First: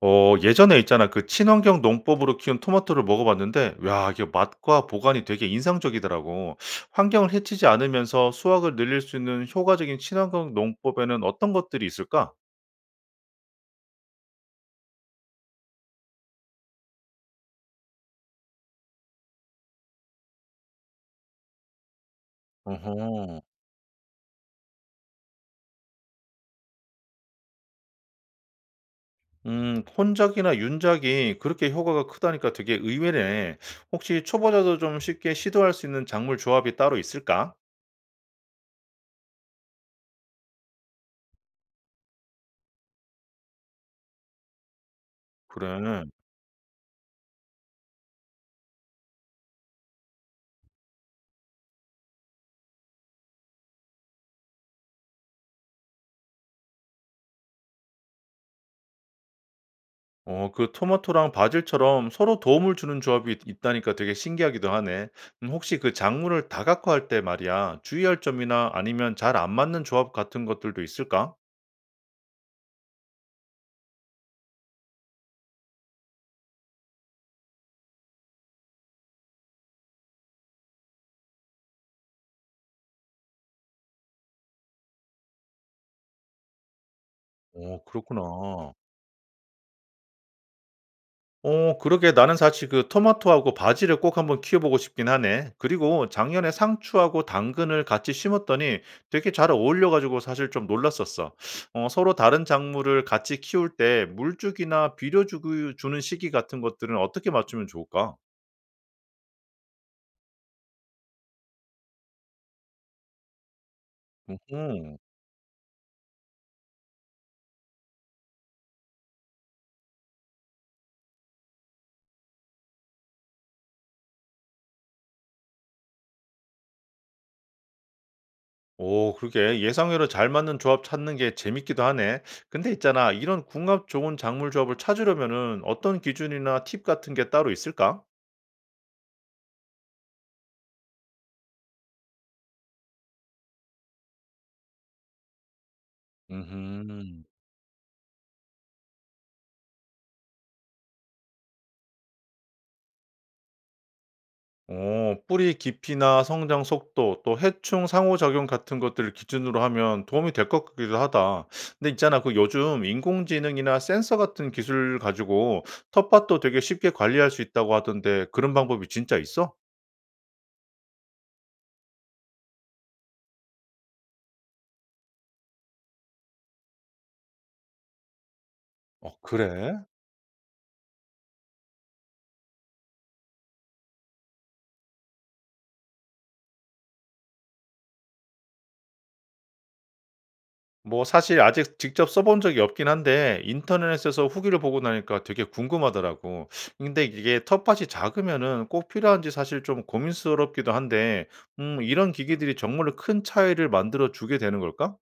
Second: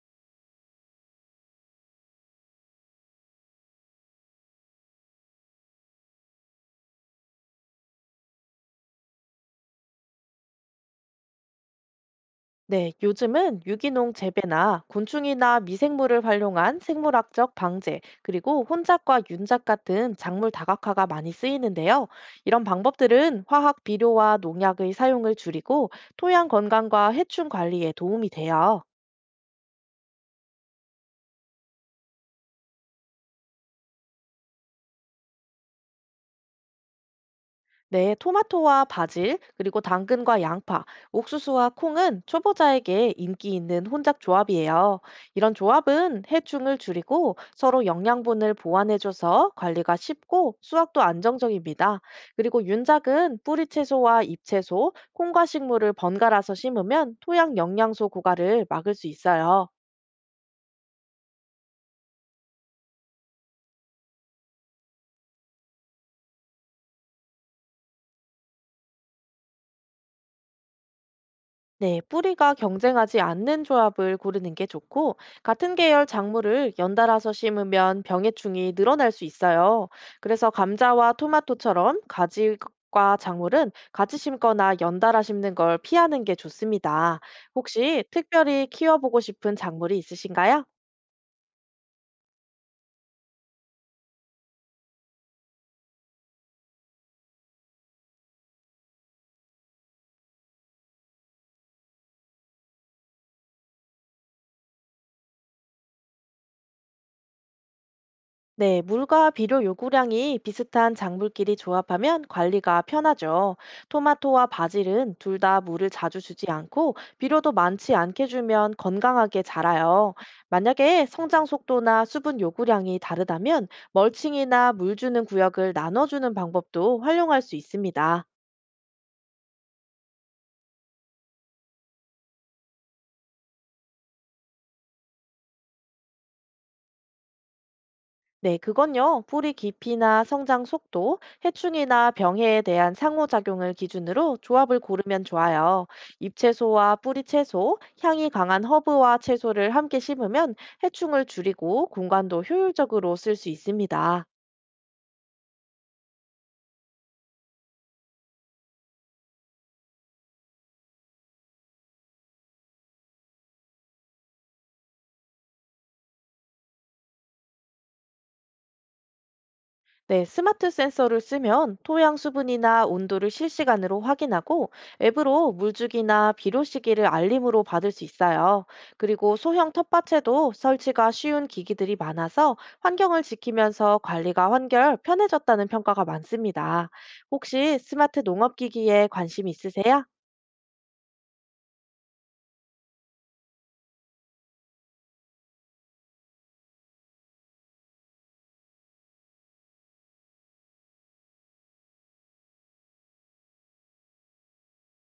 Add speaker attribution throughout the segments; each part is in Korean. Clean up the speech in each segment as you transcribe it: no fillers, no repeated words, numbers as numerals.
Speaker 1: 어 예전에 있잖아 그 친환경 농법으로 키운 토마토를 먹어봤는데 야 이게 맛과 보관이 되게 인상적이더라고. 환경을 해치지 않으면서 수확을 늘릴 수 있는 효과적인 친환경 농법에는 어떤 것들이 있을까?
Speaker 2: 네, 요즘은 유기농 재배나 곤충이나 미생물을 활용한 생물학적 방제, 그리고 혼작과 윤작 같은 작물 다각화가 많이 쓰이는데요. 이런
Speaker 1: 어허.
Speaker 2: 방법들은 화학 비료와 농약의 사용을 줄이고 토양 건강과 해충 관리에 도움이 돼요.
Speaker 1: 혼작이나 윤작이 그렇게 효과가 크다니까 되게 의외네. 혹시 초보자도 좀 쉽게 시도할 수 있는 작물 조합이 따로 있을까?
Speaker 2: 네, 토마토와 바질, 그리고 당근과 양파, 옥수수와 콩은 초보자에게 인기 있는 혼잡 조합이에요. 이런
Speaker 1: 그래.
Speaker 2: 조합은 해충을 줄이고 서로 영양분을 보완해줘서 관리가 쉽고 수확도 안정적입니다. 그리고 윤작은 뿌리채소와 잎채소, 콩과 식물을 번갈아서 심으면 토양 영양소 고갈을 막을 수 있어요.
Speaker 1: 어 그 토마토랑 바질처럼 서로 도움을 주는 조합이 있다니까 되게 신기하기도 하네. 혹시 그 작물을 다각화할 때 말이야, 주의할 점이나 아니면 잘 안 맞는 조합 같은 것들도 있을까?
Speaker 2: 네, 뿌리가 경쟁하지 않는 조합을 고르는 게 좋고, 같은 계열 작물을 연달아서 심으면 병해충이 늘어날 수 있어요. 그래서 감자와 토마토처럼 가지과 작물은 같이 심거나 연달아 심는 걸 피하는 게 좋습니다.
Speaker 1: 어,
Speaker 2: 혹시 특별히
Speaker 1: 그렇구나.
Speaker 2: 키워보고 싶은 작물이 있으신가요?
Speaker 1: 어, 그러게 나는 사실 그 토마토하고 바질을 꼭 한번 키워보고 싶긴 하네. 그리고 작년에 상추하고 당근을 같이 심었더니 되게 잘 어울려가지고 사실 좀 놀랐었어. 어, 서로 다른 작물을 같이 키울 때 물주기나 주는 시기 같은 것들은 어떻게 맞추면 좋을까?
Speaker 2: 네, 물과 비료 요구량이 비슷한 작물끼리 조합하면 관리가 편하죠. 토마토와
Speaker 1: 음흠.
Speaker 2: 바질은 둘 다 물을 자주 주지 않고 비료도 많지 않게 주면 건강하게 자라요. 만약에 성장 속도나 수분 요구량이 다르다면 멀칭이나 물 주는 구역을 나눠주는 방법도 활용할 수 있습니다.
Speaker 1: 오, 그러게. 예상외로 잘 맞는 조합 찾는 게 재밌기도 하네. 근데 있잖아, 이런 궁합 좋은 작물 조합을 찾으려면은 어떤 기준이나 팁 같은 게 따로 있을까?
Speaker 2: 네, 그건요. 뿌리 깊이나 성장 속도, 해충이나 병해에 대한 상호작용을 기준으로 조합을 고르면 좋아요. 잎채소와 뿌리
Speaker 1: 음,
Speaker 2: 채소, 향이 강한 허브와 채소를 함께 심으면 해충을 줄이고 공간도 효율적으로 쓸 수 있습니다.
Speaker 1: 오, 뿌리 깊이나 성장 속도, 또 해충 상호작용 같은 것들을 기준으로 하면 도움이 될 것 같기도 하다. 근데 있잖아, 그 요즘 인공지능이나 센서 같은 기술 가지고 텃밭도 되게 쉽게 관리할 수 있다고 하던데 그런 방법이 진짜 있어?
Speaker 2: 네, 스마트 센서를 쓰면 토양 수분이나 온도를 실시간으로 확인하고 앱으로 물주기나 비료 시기를 알림으로 받을 수 있어요.
Speaker 1: 어,
Speaker 2: 그리고 소형
Speaker 1: 그래.
Speaker 2: 텃밭에도 설치가 쉬운 기기들이 많아서 환경을 지키면서 관리가 한결 편해졌다는 평가가 많습니다. 혹시 스마트 농업 기기에 관심 있으세요?
Speaker 1: 뭐 사실 아직 직접 써본 적이 없긴 한데 인터넷에서 후기를 보고 나니까 되게 궁금하더라고. 근데 이게 텃밭이 작으면은 꼭 필요한지 사실 좀 고민스럽기도 한데 이런 기기들이 정말로 큰 차이를 만들어 주게 되는 걸까?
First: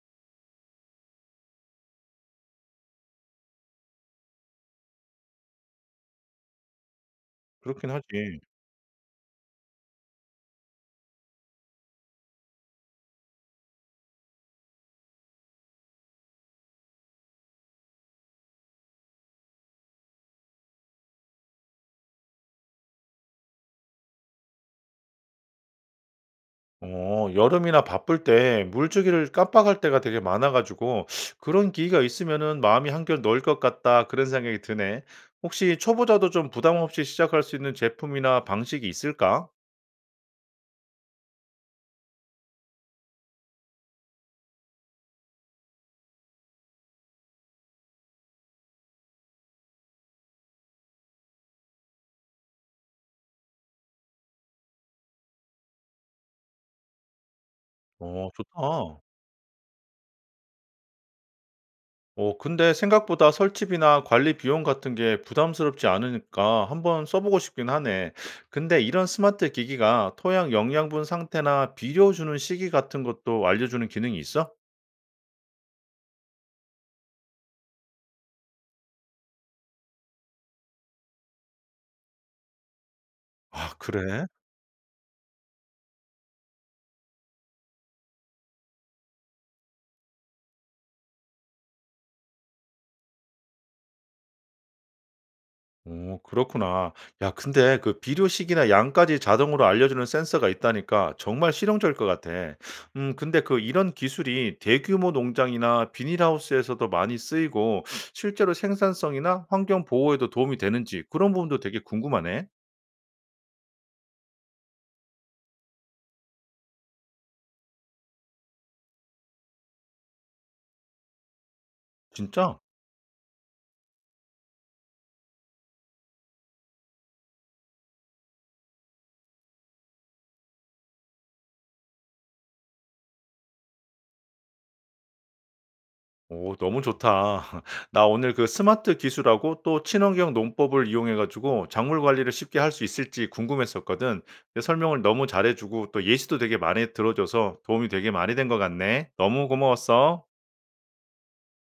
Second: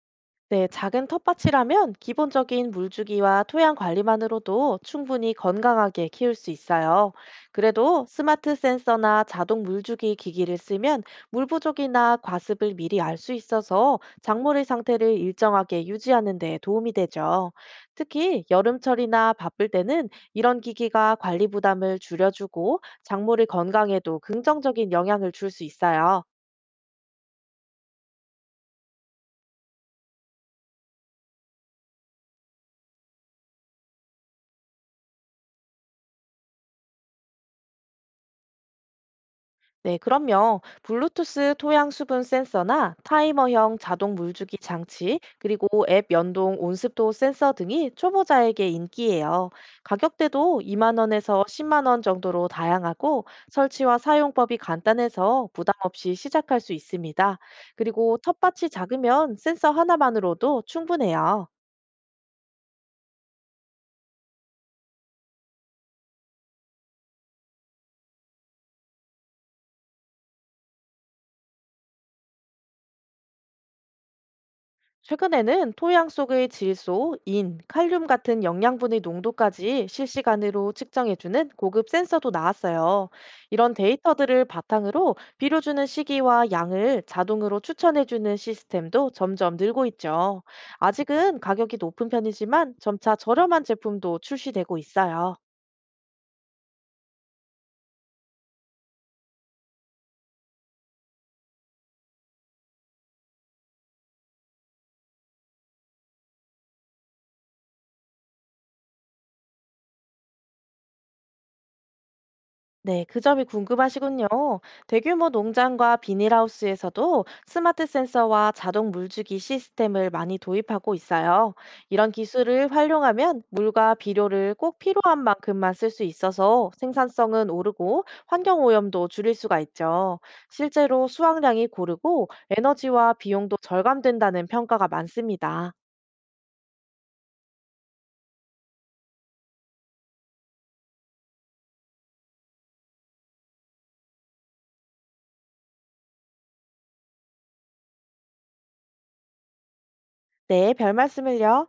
Speaker 2: 네, 작은 텃밭이라면 기본적인 물주기와 토양 관리만으로도 충분히 건강하게 키울 수 있어요.
Speaker 1: 그렇긴
Speaker 2: 그래도
Speaker 1: 하지.
Speaker 2: 스마트 센서나 자동 물주기 기기를 쓰면 물 부족이나 과습을 미리 알 수 있어서 작물의 상태를 일정하게 유지하는 데 도움이 되죠. 특히 여름철이나 바쁠 때는 이런 기기가 관리 부담을 줄여주고 작물의 건강에도 긍정적인 영향을 줄 수 있어요.
Speaker 1: 어 여름이나 바쁠 때 물주기를 깜빡할 때가 되게 많아 가지고 '그런 기기가 있으면은 마음이 한결 놓을 것 같다.' 그런 생각이 드네. 혹시 초보자도 좀 부담 없이 시작할 수 있는 제품이나 방식이 있을까?
Speaker 2: 네, 그럼요. 블루투스 토양 수분 센서나 타이머형 자동 물주기 장치, 그리고 앱 연동 온습도 센서 등이 초보자에게 인기예요. 가격대도 2만 원에서 10만 원 정도로 다양하고 설치와 사용법이 간단해서 부담 없이 시작할 수 있습니다. 그리고
Speaker 1: 어
Speaker 2: 텃밭이
Speaker 1: 좋다.
Speaker 2: 작으면 센서 하나만으로도 충분해요.
Speaker 1: 어 근데 생각보다 설치비나 관리 비용 같은 게 부담스럽지 않으니까 한번 써보고 싶긴 하네. 근데 이런 스마트 기기가 토양 영양분 상태나 비료 주는 시기 같은 것도 알려주는 기능이 있어?
Speaker 2: 최근에는 토양 속의 질소, 인, 칼륨 같은 영양분의 농도까지 실시간으로 측정해주는 고급 센서도 나왔어요. 이런
Speaker 1: 아, 그래?
Speaker 2: 데이터들을 바탕으로 비료 주는 시기와 양을 자동으로 추천해주는 시스템도 점점 늘고 있죠. 아직은 가격이 높은 편이지만 점차 저렴한 제품도 출시되고 있어요.
Speaker 1: 오 그렇구나. 야 근데 그 비료식이나 양까지 자동으로 알려주는 센서가 있다니까 정말 실용적일 것 같아. 근데 그 이런 기술이 대규모 농장이나 비닐하우스에서도 많이 쓰이고 실제로 생산성이나 환경 보호에도 도움이 되는지 그런 부분도 되게 궁금하네.
Speaker 2: 네, 그 점이 궁금하시군요. 대규모 농장과 비닐하우스에서도 스마트 센서와 자동 물주기 시스템을 많이 도입하고 있어요. 이런
Speaker 1: 진짜?
Speaker 2: 기술을 활용하면 물과 비료를 꼭 필요한 만큼만 쓸 수 있어서 생산성은 오르고 환경 오염도 줄일 수가 있죠. 실제로 수확량이 고르고 에너지와 비용도 절감된다는 평가가 많습니다.
Speaker 1: 오 너무 좋다. 나 오늘 그 스마트 기술하고 또 친환경 농법을 이용해 가지고 작물 관리를 쉽게 할 수 있을지 궁금했었거든. 근데 설명을 너무 잘해 주고 또 예시도 되게 많이 들어 줘서 도움이 되게 많이 된 것 같네. 너무 고마웠어.
Speaker 2: 네, 별 말씀을요.